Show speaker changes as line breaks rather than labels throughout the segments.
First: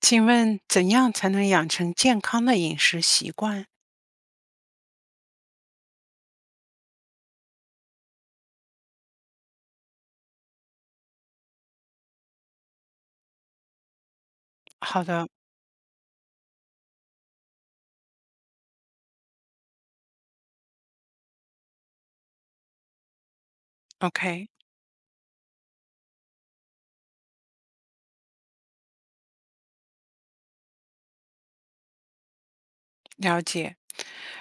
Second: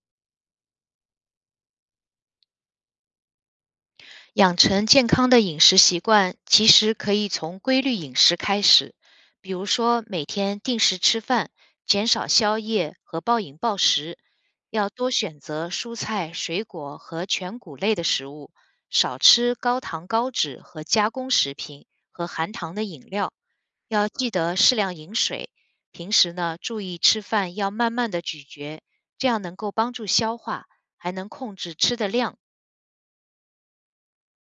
请问怎样才能养成健康的饮食习惯？
养成健康的饮食习惯，其实可以从规律饮食开始，比如说每天定时吃饭，减少宵夜和暴饮暴食，要
好
多
的
选择蔬菜、水果和全谷类的食物，少吃高糖、高脂和加工食品和含糖的饮料，要记
，OK，
得适量饮水。平时呢，注意吃饭要慢慢的咀嚼，这样能够帮助消化，还能控制吃的量。
了解。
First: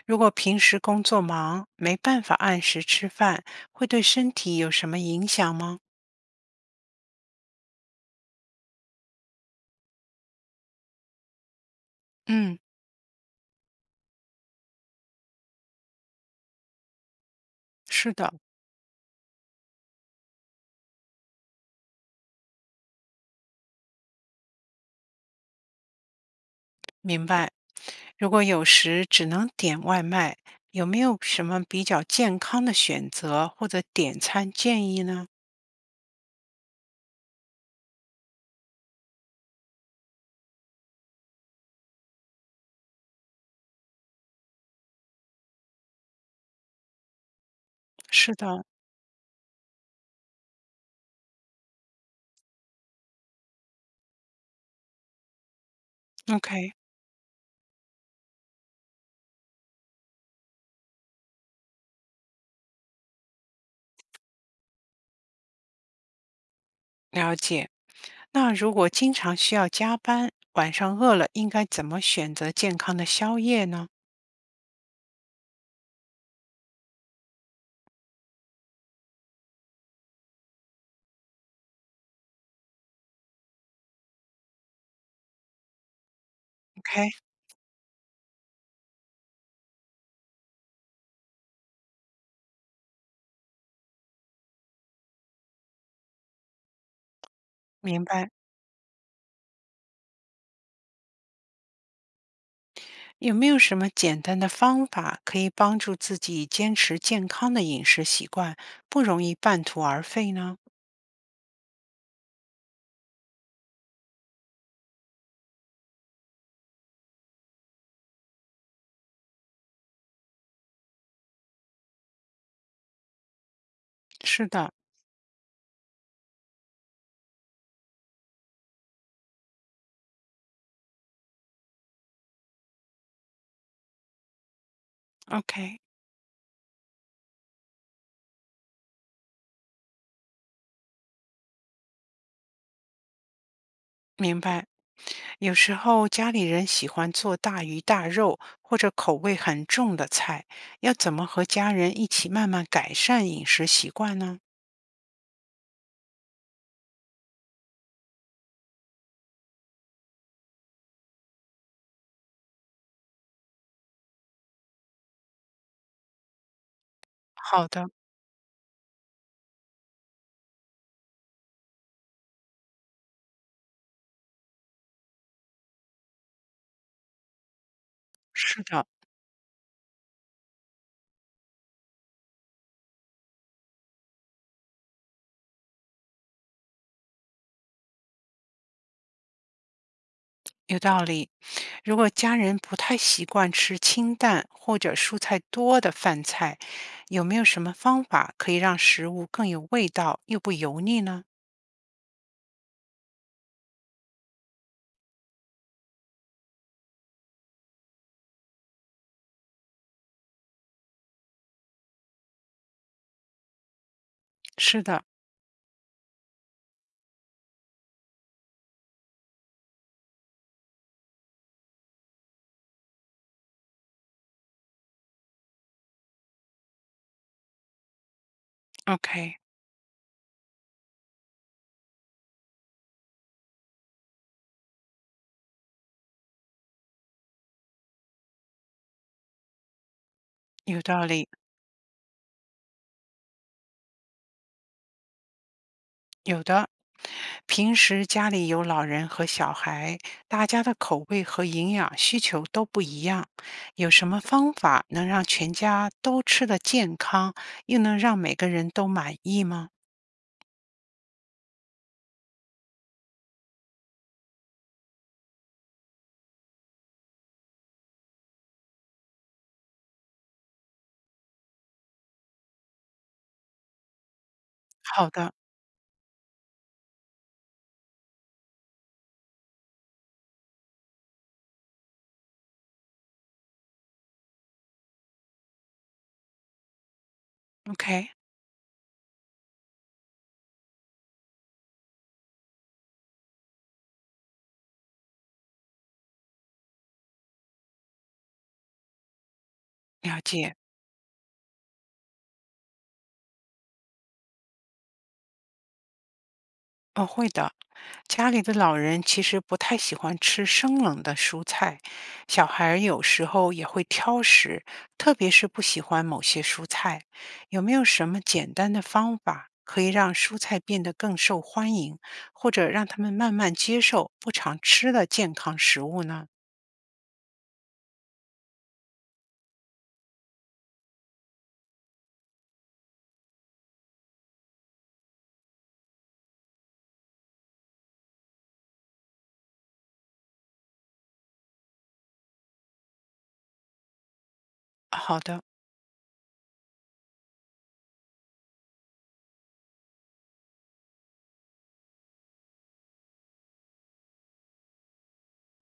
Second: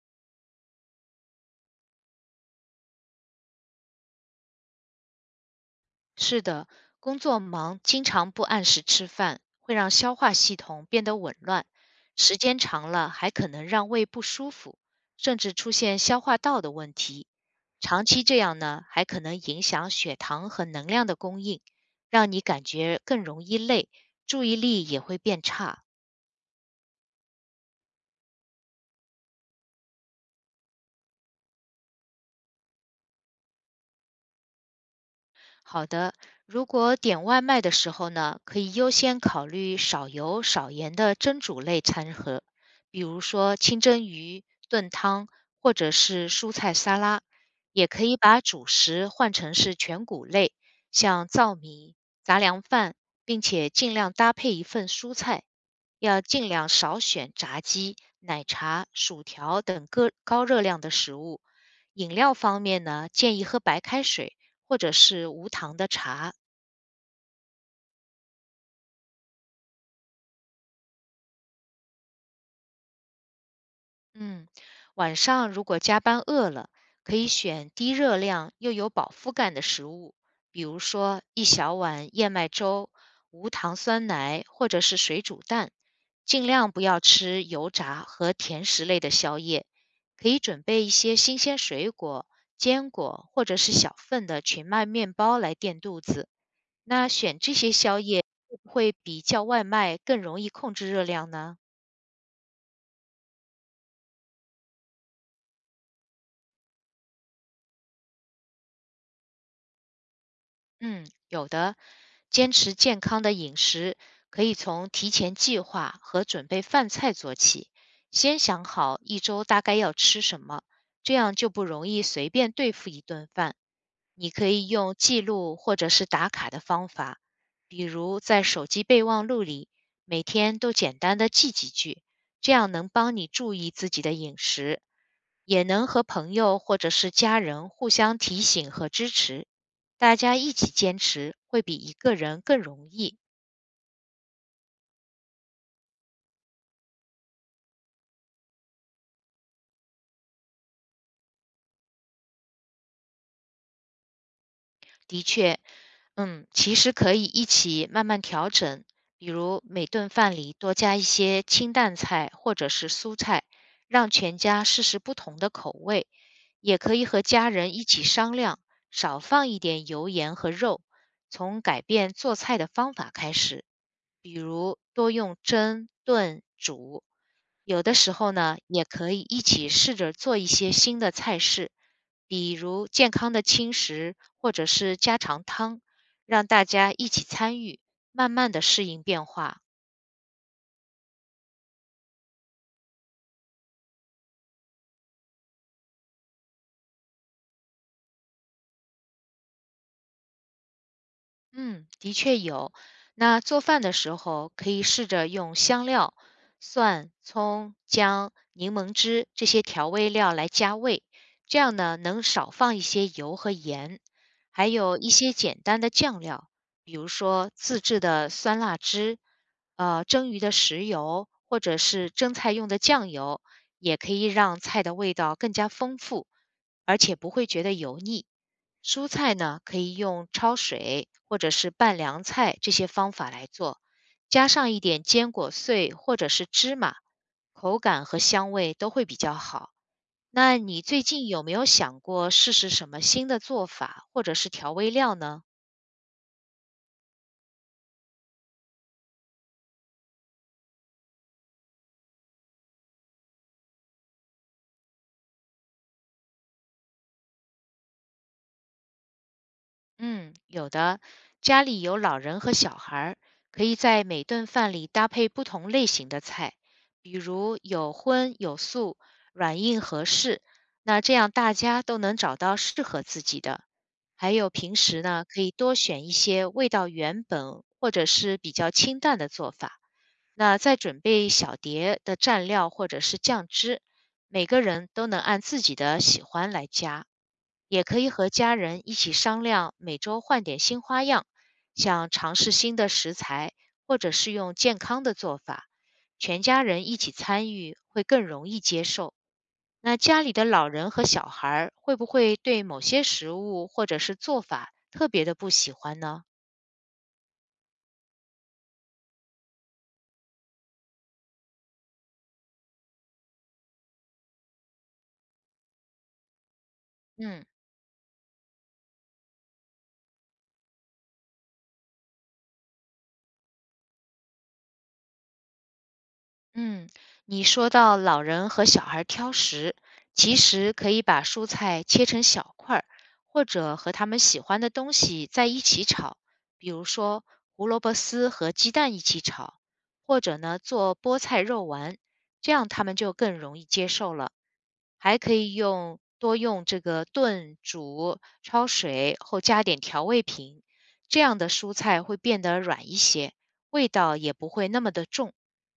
如果平时工作忙，没办法按时吃饭，会对身体有什么影响吗？
是的，工作忙，经常不按时吃饭，会让消化系统变得紊乱，时
嗯，
间长了还可能让胃不舒服，甚至出现消化道的问题。长
是
期
的，
这样呢，还可能影响血糖和能量的供应，让你感觉更容易累，注意力也会变差。
明白。如果有时只能点外卖，有没有什么比较健康的选择或者点餐建议呢？
好的，如果点外卖的时候呢，可以优先考虑少油少盐的蒸煮类餐盒，比如说清蒸鱼、炖汤或者是蔬菜沙拉。也可以
是
把
的
主食换成是全谷类，像糙米、杂粮饭，并且尽量搭配一份蔬菜。要尽量
，OK，
少选炸鸡、奶茶、薯条等各高热量的食物。饮料方面呢，建议喝白开水。或者是无糖的茶。
了解。那如果经常需要加班，晚上饿了，应该怎么选择健康的宵夜呢？
嗯，晚上如果加班饿了，可以选低热量又有饱腹感的食物，比如说一小碗燕麦粥、无糖酸奶或者是水煮蛋。尽量不要
OK，
吃油炸和甜食类的宵夜，可以准备一些新鲜水果、坚果或者是小份的全麦面包来垫肚子。那选这些宵
明
夜
白。
会不会比叫外卖更容易控制热量呢？
有没有什么简单的方法可以帮助自己坚持健康的饮食习惯，不容易半途而废呢？
嗯，有的，坚持健康的饮食，可以从提前计划和准备饭菜做起，先想好1周大概要吃什么，这样就不容易随便对付一顿饭。你
是
可以
的
用记录或者是打卡的方法，比如在手机备忘录里，每天都简单的记几句，这样能帮你注意自己的饮食。也
，OK，
能和朋友或者是家人互相提醒和支持，大家一起坚持会比一个人更容易。
明白。有时候家里人喜欢做大鱼大肉或者口味很重的菜，要怎么和家人一起慢慢改善饮食习惯呢？
的确，嗯，其实可以一起慢慢调整，比如每顿饭里多加一些清淡菜或者是蔬菜，让全家试试不同的口味。也可以和家
好
人一
的，
起商量，少放一点油盐和肉，从改变做菜的方法开始，比如多用蒸、炖、煮有的时候呢，
是的。
也可以一起试着做一些新的菜式，比如健康的轻食或者是家常汤，让大家一起参与，慢慢的适应变化。
有道理。如果家人不太习惯吃清淡或者蔬菜多的饭菜，有没有什么方法可以让食物更有味道又不油腻呢？
嗯，的确有。那做饭的时候，可以试着用香料、蒜、葱、姜、柠檬汁这些调味料来加味，这样呢能少放一些油和盐，还
是
有
的
一些简单的酱料，比如说自制的酸辣汁，蒸鱼的食油或者是蒸菜用的酱油，也可以让菜的味道更加丰富，而且不会觉得油腻。蔬菜
，OK，
呢，可以用焯水或者是拌凉菜这些方法来做，加上一点坚果碎或者是芝麻，口感和香味都会比较好。那
有
你最
道理，
近有没有想过试试什么新的做法或者是调味料呢？
有的。平时家里有老人和小孩，大家的口味和营养需求都不一样，有什么方法能让全家都吃得健康，又能让每个人都满意吗？
嗯，有的，家里有老人和小孩儿，可以在每顿饭里搭配不同类型的菜，比如有荤有素，软硬合适。那这样大家都能找到适合自己的。还有平时
好
呢，
的
可以多选一些味道原本或者是比较清淡的做法。那再准备小碟的蘸料或者是酱汁，每个人都能按自己的喜欢来加，也可以
，OK，
和家人一起商量，每周换点新花样，像尝试新的食材，或者是用健康的做法，全家人一起参与会更容易接受。那
了
家里的
解。
老人和小孩儿会不会对某些食物或者是做法特别的不喜欢呢？
哦，会的。家里的老人其实不太喜欢吃生冷的蔬菜，小孩儿有时候也会挑食，特别是不喜欢某些蔬菜。
嗯。
有没有什么简单的方法可以让蔬菜变得更受欢迎，或者让他们慢慢接受不常吃的健康食物呢？
嗯，你说到老人和小孩儿挑食，其实可以把蔬菜切成小块儿，或者和他们喜欢的东西在一起炒，比如说胡萝卜丝和鸡蛋一起炒，或者呢做菠菜肉丸，这样他们就更容易接受了。
好
还可
的，
以用多用这个炖、煮、焯水后加点调味品，这样的蔬菜会变得软一些，味道也不会那么的重。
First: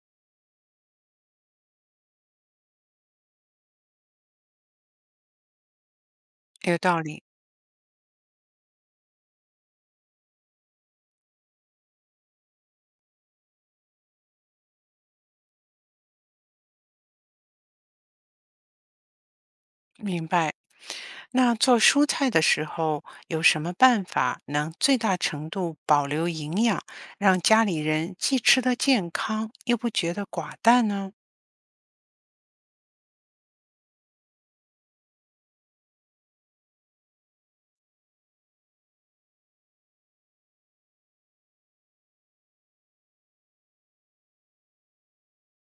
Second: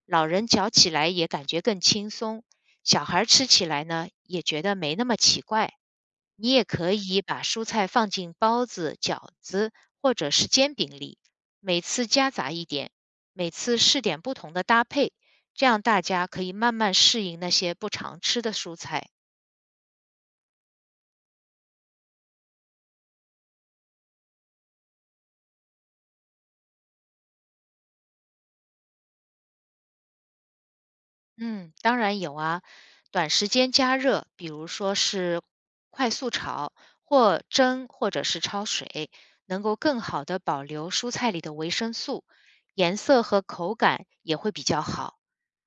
老人嚼起来也感觉更轻松，小孩吃起来呢也觉得没那么奇怪。你也
有
可
道
以
理，
把蔬菜放进包子、饺子或者是煎饼里，每次夹杂一点，每次试点不同的搭配，这样大家可以慢慢适应那些不常吃的蔬菜。
明白。那做蔬菜的时候，有什么办法能最大程度保留营养，让家里人既吃得健康，又不觉得寡淡呢？
嗯，当然有啊，短时间加热，比如说是快速炒或蒸，或者是焯水，能够更好的保留蔬菜里的维生素，颜色和口感也会比较好。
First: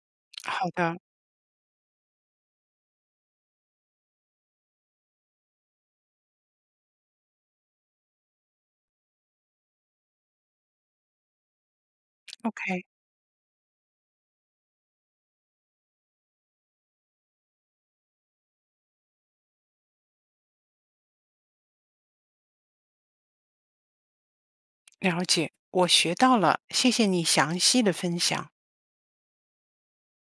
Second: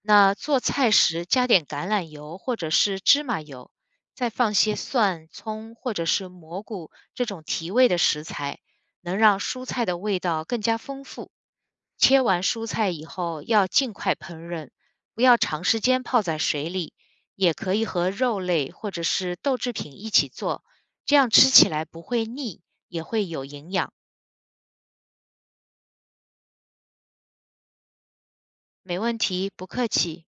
那做
好
菜
的
时加点橄榄油或者是芝麻油，再放些蒜、葱或者是蘑菇这种提味的食材，能让蔬菜的味道更加丰富。切完蔬
，OK，
菜以后要尽快烹饪，不要长时间泡在水里，也可以和肉类或者是豆制品一起做，这样吃起来不会腻，也会有营养。
了解，我学到了，谢谢你详细的分享。
没问题，不客气。